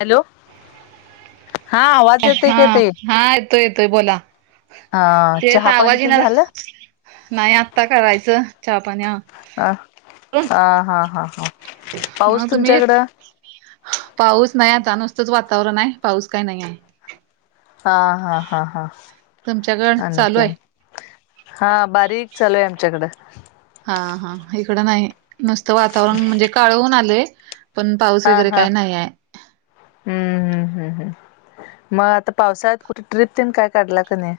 Hello हा आवाज येतंय हा काय ताई? हा येतोय येतोय बोला. हा तेच चहा पाणी आवाज ते येईना झालं? झाला नाही आत्ता करायचं चहा पाणी अ ह हा हा हा. पाऊस मग तुम्ही तुमच्याकडं पाऊस नाही आता नुसतंच वातावरण आहे पाऊस काही नाही आहे. हा हा हा हा तुमच्याकड आणि चालू आहे काय? हा बारीक चालू आहे आमच्याकडं. हा हा इकडं नाही नुसतं वातावरण म्हणजे काळ होउन आलंय. पण पाऊस हा वगैरे हा काही नाही आहे‌. हम्म हम्म हम्म हम्. मग आता पावसाळ्यात कुठे ट्रीप तेन काय काढला का नाही?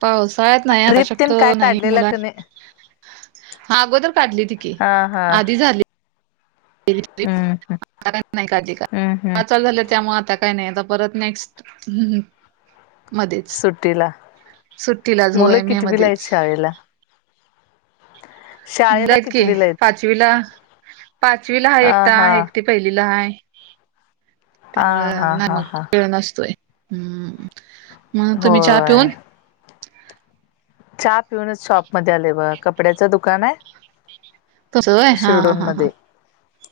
पावसाळ्यात नाही आता ट्रिप तेन शक्यतो काय नाही काढलेला मुला का नाही ा अगोदर काढली ती हा हा आधी झाली. [unintelligible] हम्म हम्म काय नाही हम्म हम्म आता परत नेक्स्ट मध्येच सुट्टीला सुट्टीलाच मुलं मे कितवीला आहेत मध्येच. शाळेला शाळेला आहेत की कितवीला आहेत पाचवीला पाचवीला हा एकट एकटी. पहिलीला आहे हा हा त्यामुळं नाही हा मग हा वेळ नसतोय ह्. मग तुम्ही च्या होय पिऊन. चहा पिऊनच शॉप मध्ये आलोय बगा कपड्याचं दुकान तसं होय हा शिरढोण हा हा मध्ये.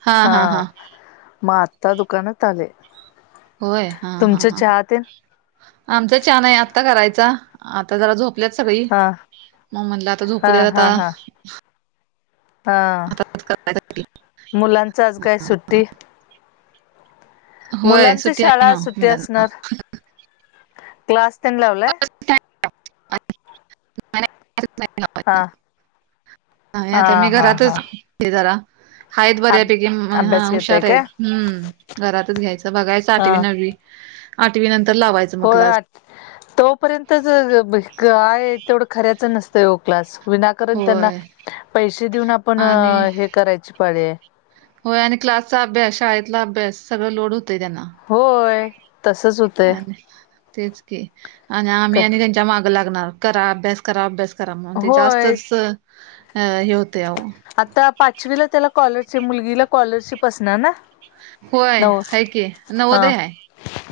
हा ह हा हा मग आत्ता दुकानात आले. होय हा हा तुमचं ह चहा तेन आमच छान आहे आत्ता करायचा आता जरा झोप झोपल्यात सगळी हा मग म्हणलं आता हा झोपू्यात आता हा हा हा आता करायसाठी मुलांच आज काय सुट्टी? होय मुलांची सुट्टी आहे शाळा ना सुट्टी मुलांना असणार क्लास तेन लावलाय? हा नाही आता हा मी हा हा घरातच जरा हायत अभ बऱ्यापैकी हा अभ्यास घेताय हुशार आहेत काय हम्म घरातच घ्यायचं बघायच हा आठवी नववी आठवी नंतर लावायच. होय तोपर्यंतच आहे काय तेवढं खऱ्याच नसतं हो क्लास. विनाकारण त्यांना होय पैसे देऊन आपण आणि हे करायची पाळी हाय. होय आणि क्लासचा अभ्यास शाळेतला अभ्यास सगळ लोड होतंय त्यांना. होय तसच होत‌. आणि तेच की आणि का आम्ही आणि त्यांच्या माग लागणार करा अभ्यास करा अभ्यास करा म्हण होय जास्तच अ हे होते अहो. आता पाचवीला त्याला कॉलरशिप मुलगीला स्कॉलरशिप असणार ना. होय नव हाय कि हा नवोदय हाय.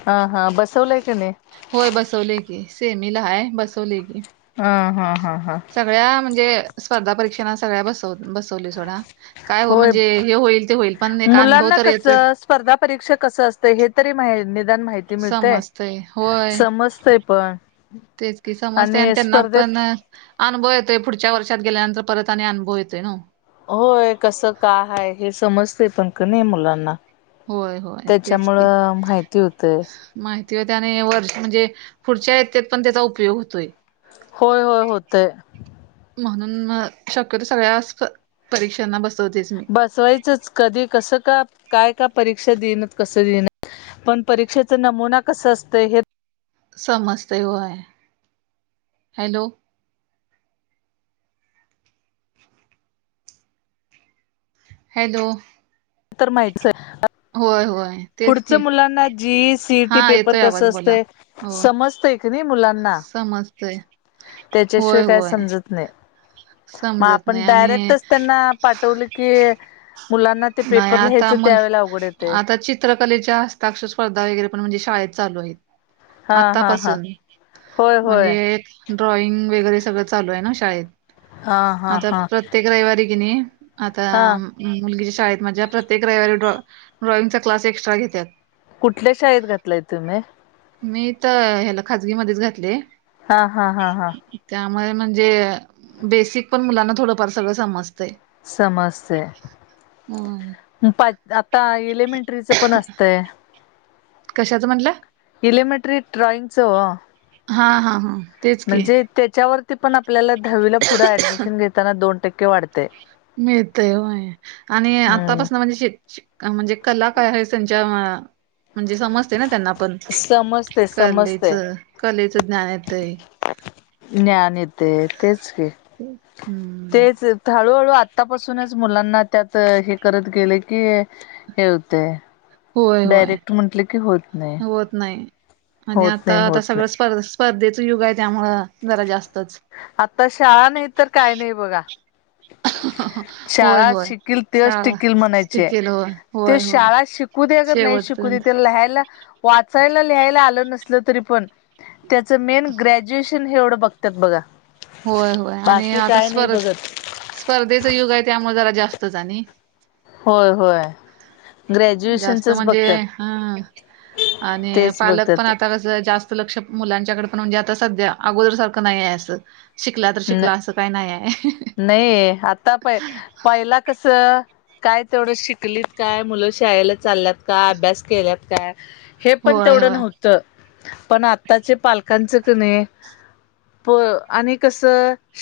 हा हा बसवलंय का नाही? होय बसवले की सेमी ला हाय बसवले की. ह हा हा हा. सगळ्या म्हणजे स्पर्धा परीक्षांना सगळ्या बसव बसवलय सोडा. काय हो होय म्हणजे हे होईल ते होईल पण एक अनुभव मुलांना तर येतोय कसं स्पर्धा परीक्षा कस अस हे तरी माहि निदान माहिती मिळतेय समजतय होय समजतय पण. तेच कि समजते आणि त्यांना पण अनुभव येतोय पुढच्या वर्षात गेल्यानंतर परत आणि अनुभव येतोय नवं होय कसं का आहे हे समजते पण क नाही मुलांना. होय होय तेच की. त्याच्यामुळं माहिती होते माहिती होतिया आणि वर्ष म्हणजे पुढच्या य होय होय होतंय. म्हणून म शक्यतो सगळ्या परीक्षांना बसवतेच मी. बसवायचंच कधी कसं का? पण परीक्षेचा नमुना कस असतं हे समजते होय हॅलो हॅलो तर माहचय होय होय तेच पुढच की मुलांना जीई हा सीईटी पेपर येतोय आवाज कसं असत बोला हो समजतय नाही मुलांना समजतय त्याच्याशिवाय होय काय होय समजत नाही मग समजत नाही आपण आणि डायरेक्टच त्यांना पाठवलं की मुलांना ते नाही पेपर आता लिहायचं मल त्यावेेळे अवघडेत आहे आता चित्रकलेच्या हस्ताक्षर स्पर्धागैरेणजे शाळेत लू आहेत हा हा हा आतापासून होय होय म्हणजे ड्रॉइंग वगैरे सगळं चालू आहे ना शाळेत हा हा आता हा प्रत्येक रविवारी की नाही आता हा मुलगीच्या शाळेत माझ्या प्रत्येक रविारी ड्रॉ ड्रॉइंगचा क्लास एक्स्ट्रा घेत्यात. कुठल्या शाळेत घातलाय तुम्ही? मी तर हला खाजगी मध्येच घातले हा हा हा हा त्यामुळे म्हणजे बेसिक पण मुलांना थोडंफार सगळं समजतंय समजते होय पा आता एलिमेंट्रीचं पण असतंय कशाचं म्हटलं एलिमेट्ररी ड्रािंगसो वा हा हा हा तेच की म्हणजे त्याच्यावरती पण आपल्याला दहावीला पुढं ऍडमिशन घेताना दोन टक्के वाढतेय मिळतयय आणि हम्म आतापासन म्हणजे श म्हणजे कला काय आहे संच्या म्हणजे समजते ना त्यांना पण समजते समजते कलेचं कलेचं ज्ञान येत आहे ज्ञान येते तेच की हम्म तेच हळूहळू आत्तापासूनच मुलांना त्यात हे करत गेले की हते होय होय नाही होत नाही म्ह होत आता नाही आता होत सगळं नाही स्पर्ध स्पर्धेच युग आहे त्यामुळ जरा जास्तच आता शाळा नाही तर काय नाही बघा होय शाळा होय शिकल तेच शाळा टिकल म्हणायचे टिकेल होय ते होय होय शाळा शिक कुदे अगर नाही शिकू दे शेवटपर्यंत ते लहायला वाचायला लिहायला आलं नसल तरी पण त्याचं मेन ग्रॅज्युएशन हे एवढं बघत तेपघ होय होय आणि आता स्पर्ध बघत स्पर्धेच युग आहे त्यामुळे जरा जास्तच आणि होय होय जास्त ग्रॅज्युएशनचच म्हणजे बघतात ह आणि तेच पालक पण बघतात आता कस जास्त लक्ष मुलांच्याकडे पण म्हणजे आता सध्या अगोदर सारखं नाही आहे असं शिकला तर न शिकला असं काही नाही आहे नाही आता प पहिला कस काय तेवढं शिकलीत काय मुलं शाळेला चालल्यात का अभ्यास केल्यात काय हे पण होय तेवढं होय नव्हतं पण आत्ताचे पालकांच कणी प आणि कस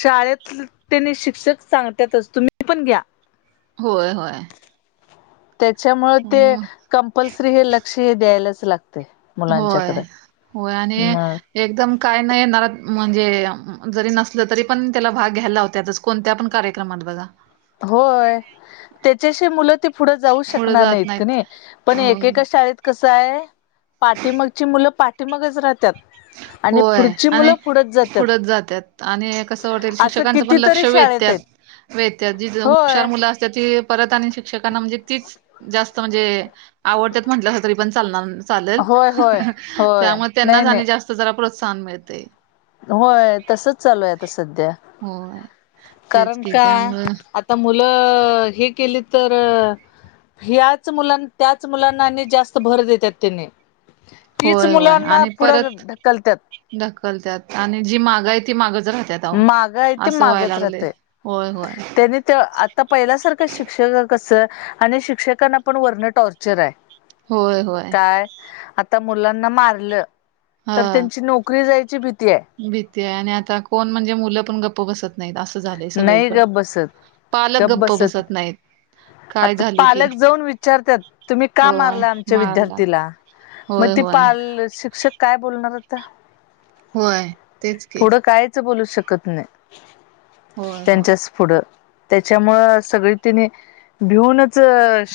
शाळेत त्यांनी शिक्षक सांगतातच तुम्ही पण घ्या होय होय त्याच्यामुळे ते हं, कंपल्सरी हे लक्ष हे द्यायलाच लागते होय मुलांच्याकडे होय आणि मग एकदम काय नाही येणार म्हणजे जरी नसलं तरी पण त्याला भाग घ्यायला होताता कोणत्या पण कार्यक्रमात बघा होय त्याच्याशी मुलं ती पुढं जाऊ पुढं शकणार जात नाहीत का नाही पण अं, एकेका शाळेत कस आहेय पाठीमागची मुलं पाठीमागच राहतात आणि होय पुढची आणि मुलं पुढच जातात पुढत जातात आणि कसं वाटेल असं शिक्षकांचं पण लक्ष कितीतरी शाळेत आहेत वेधतत वेत्या जी हुशार होय मुलं असतात ती परत आणि शिक्षकांना म्हणजे तीच जास्त म्हणजे आवडतात म्हंटलं असं तरी पण चालणार चालेल होय होय होय त्यामुळे त्यांना नाही नाही जास्त जरा प्रोत्साहन मिळते होय तसच चालू आहे आता सध्या होय तेच कारण की का त्यामुळं आता मुलं हे केली तर ह्याच मुलां त्याच मुलांना आणि जास्त भर देतात त्यांनी तीच मुलांना पुढं ढकलतात ढकलतत आणि जी मागं आहे ती मागच राहत माग आहे ते मागच राहतय होय होय त्याने ते तर पहिल्यासारखं शिक्षक कसं आणि शिक्षकांना पण वरण टॉर्चर आहे होय होय काय आता मुलांना मारलं तर हा. त्यांची नोकरी क्री जायची भीती आहे भीती आहे आणि आता कोण म्हणजे मुलं पण गप् ग्प बसत नाहीत असं झालंय नाही सगळीकडे गप बसत पालक गप गप्प बसत नाहीत काय आता झालं की पालक जाऊन विचारतात तुम्ही का होय मारला आमच्या मारला विद्यार्थीला मग होय ते होय पाल शिक्षक काय बोलणार आता होय तेच के पुढं कायच बोलू शकत नाही होय होय त्यांच्याच पुढं त्याच्यामुळं सगळी त्यांने भिऊनच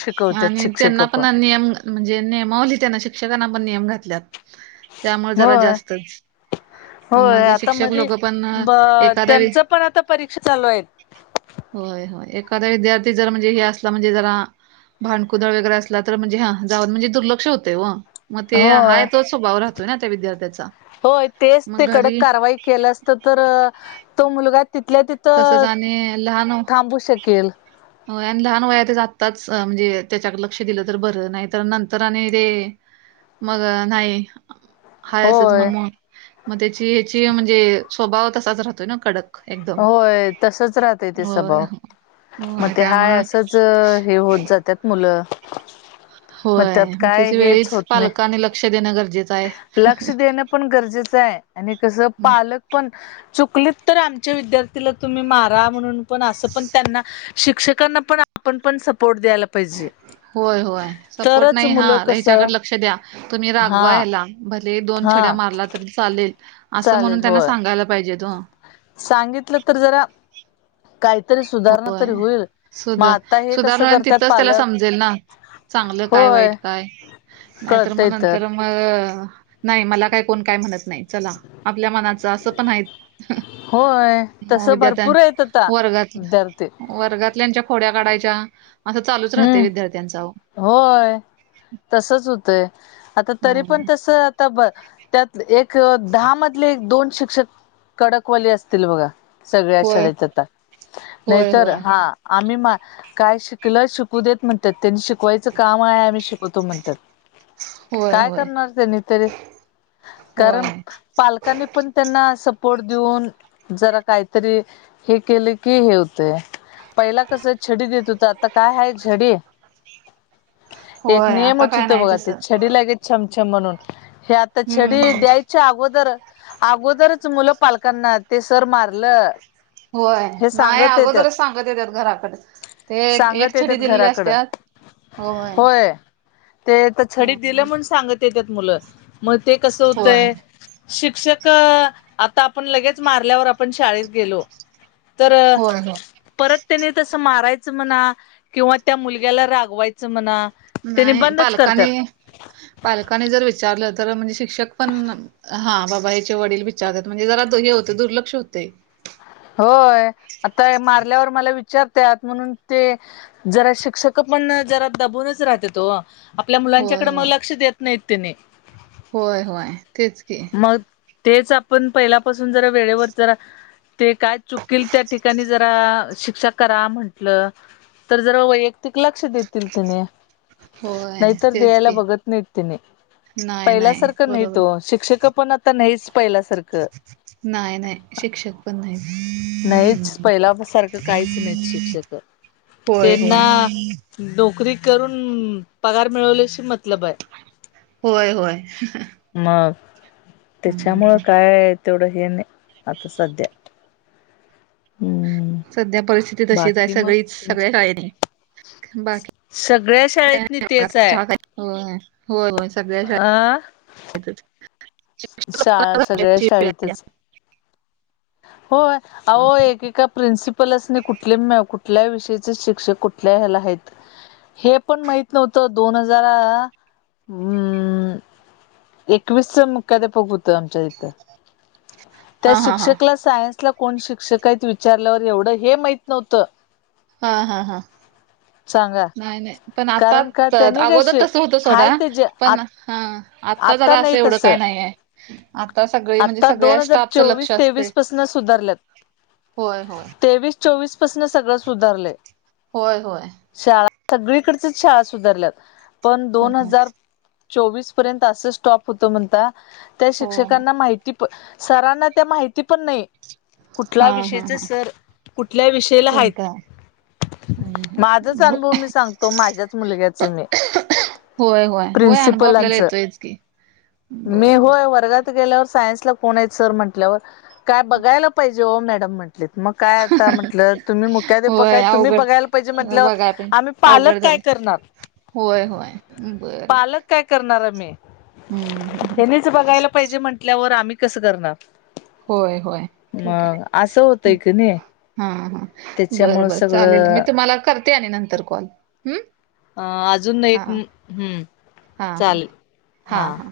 शिकवत आणि शिक शिक त्यांना पण नियम म्हणजे नियमावली त्याना शिक्षकांना पण नियम घातल्यात त्यामुळे जरा होय जास्तच होय मग आता शिक्षक मध्ये लोक पण एखादा वि त्यांच पण आता परीक्षा चालू आहेत होय होय एखाद्या विद्यार्थी जर म्हणजे हे असला म्हणजे जरा भडकुदळ वगैरे असला तर म्हणजे हा जाऊन म्हणजे दुर्लक्ष होते व मग ते होय हाय तोच स्वभाव राहतोय ना त्या विद्यार्थ्याचा होय तेच मग ते कडक घरी कारवाई केलं असत तर तो मुलगा तिथल्या त तसच आणि लहान शकेल हो आणि लहान वया ते जातच म्हणजे त्याच्याक लक्ष दिलं तर बरं नाही तर नंतर आणि ते मग नाही. हाय असच मग होय मग मग त्याची ह्याची म्हणजे स्वभाव तसाच राहतोय ना कडक. एकदम. होय तसच राहतं ते होय, स्वभाव मग होय ते हाय त्यामुळं असंच. हे होत जातात मुलं. होय त्यात मग काय त्याची हेच वेळीच होत नाही पालकांनी लक्ष देणं गरजेचं आहे. लक्ष देणं पण गरजेच आहे आणि कस पालक पण चुक तर आ. विद्यार्थीला तुम्ही मारा म्हणून पण असं पण त्यांना. शिक्षकांना पण आपण पण सपोर्ट द्यायला. पाहिजे होय होय सपोर्ट तरच नाही हा मुलं कसं हच्याकडे लक्ष द्या. तुम्ही रागवा हा या्याला भले दोन छड्या हा मारलात. चालेल असं म्हणून चालेल त्यांना होय सांगायला पाहिजे हो. सांगितलं तर जरा. काहीतरी सुधारणा होय तरी होईल मग सुधा आता हे सुधार कसं म्ह करतात तिथंच त्याला पालक समजेल ना. चांगलं काय होय वाईट काय नाहीतर कळतय मग तर नंतर. मग नाही मला काही कोण काय म्हणत नाही चला. आपल्या मनाच असं पण आहेत होय विद्यार्थ्यां वर्गात. ते. वर्गातल्याच्या खोड्या काढायच्या असं चालूच राहते हम्म विद्यार्थ्यांचा. होय तसच होतंय आता तरी पण तस आता ब त्यात. एक दहा मधले एक दोन शिक्षक कडकवाली असतील बघा. सगळ्या होय शाळेत यात होय नाहीतर होय हा आम्ही मा काय शिक. तला शिकू देत म्हणतात त्यांनी शिकवायचं काम आहे आम्ही शिकवतो म्हणतात. होय होय काय होय करणार त्यांनी तरी होय कारण पालक. पण त्यांना सपोर्ट देऊन जरा काहीतरी. हे केले की हे होते पहिला कस छडी देत होत. झडी एक होय आता नेमच काय होत नाही बघा त्या. तसं छडी लाग मछम म्हणून हे आता हम्म छडी हम्म द्यायच्या अगोदर अगोर. तररच मुलं पालकांना ते सर मारलं. होय हे नाही सांगत येतात अगोदरच सांगत येतत घराकडे. ते सांगत एक छडी येतात दिलेली असत घराकडं होय. ते तर छडीत होय दिलं म्हण सांगत येतत मुलं मग ते कसं होय होतय. शिक्षक आता आपण लगेच मारल्यावर आपण शाळेत गेलो. तर होय परत त्यानी तस मारायचं. म्हणा किंवा त्या मुलग्याला रागवायचं म्हणा. त्यानी नाही बंदच करतात पालकानी पालकानी जर विचारलं तर म्हणजे शिक्षक पण. हा बाबा ह्याचे वडील विचारतात म्हणजे जरा हे होते दुर्लक्ष होते. होय आता मारल्यावर मला विचारतत म्हणून ते. जरा शिक्षक पण जरा दबूनच राहत तो. आपल्या होय मुलांच्याकडे मग होय लक्ष देत नाहीत त्याने. होय होय तेच घ. मग तेच आपण पहिल्यापासून जरा वेळेवर जरा ते काय चुकल त्या ठिकाणी ज. शिक्षा करा म्हंटलं तर जर वैयक्तिक लक्ष देतील तिने. होय नाहीतर तेच दयला की बघत नाहीत तिने नाही पहिल्यासारखं नाही बरोबर तो शिक्षक. पण आता नाहीच पहिल्यासारखं. नाही नाही शिक्षक. ब नाही. नाहीच पहिला सारखं काहीच नाहीत शिक्षक होय त्यांना. होय नोकरी करून पगार मिळवल्याची मत. होय होय. मग त्याच्यामुळ काय तेवढं हे नाही आता सध्या. हम्म. सध्या परिस्थिती तशीचाय. बाकी मग सगळी सगळ्या तुमच्या शाळेनी सगळ्या शाळेतनी तेचाय. [unintelligible] होय व्हय व्हय. अ? शाळा सगळ्या [unintelligible] शाळेतच होय. होय. अहो एकेका प्रिन्सिपलासणी कुठले कुठल्या विषयीच शिक्षक, कुठल्या हेला हाइत हे पण माहीत नव्हतं, दोन हजार अ एकवीसच मुख्याधेपक होत आमच्या इथ. त्या हा हा हा शिक्षक सायन्स ला कोण शिक्षक आहेत विचारल्यावर एवढं हे माहित नव्हतं. हा हा हा. सांगा नाही नाही. पण आता, कारण का त्यांनी काय अगोदर शि तसं होतं सोडा. हाय ते जे आ पण हा आता जरा नाही असं एवढं तसं काय नाहीय. आता सगळी म्हणजे आता दोन सगळ्या हजार स्टाफच चोवीस लक्ष असतय, तेवीस पासन सुधारल्यात होय होय. तेवीस चोवीस पासन सगळं सुधारलय. होय होय शाळा सगळीकडचीच शाळा सुधारल्यात. पण हो दोन ना. हजार चोवीस पर्यंत असं स्टॉप होत म्हणता त्या हो हो शिक्षकांना माहिती पण, सरांना त्या माहिती पण नई कुठल्या हा हा विषयीचे हा सर, कुठल्या विषयला हायत. कोणता होय होय माझच ब- अनुभव मी सांगतो माझ्याच मुलग्याच मी. व्हय व्हय, व्हय अनुभव आपल्याला प्रिन्सिपलांच येतोयच की. मी बर बर. होय वर्गात गेल्यावर सायन्सला कोण हाय सर म्हंटल्यावर, काय बघायला पाहिजे ओ मॅडम म्हण म्हंटलीत. मग काय आता म्हटलं तुम्ही होय मुख्याधपकाय, तुम्ही अवघड बघायला पाहिजे म्हटलंव बघाय पण आम्ही पालक अवघड झालं काय करणार. होय होय बर. पालक काय करणार आम्ही. [unintelligible] तुम्हीच बघायला पाहिजे म्हटल्यावर, आम्ही कसं करणार. होय होय ठीक आहे मग असं होतय की नई. हा हा बरं बर चालेल. मी तुम्हाला करते आणि नंतर कॉल हम्म? अ अजून हा एक हा हम्म, हा चालेल हा हां. हा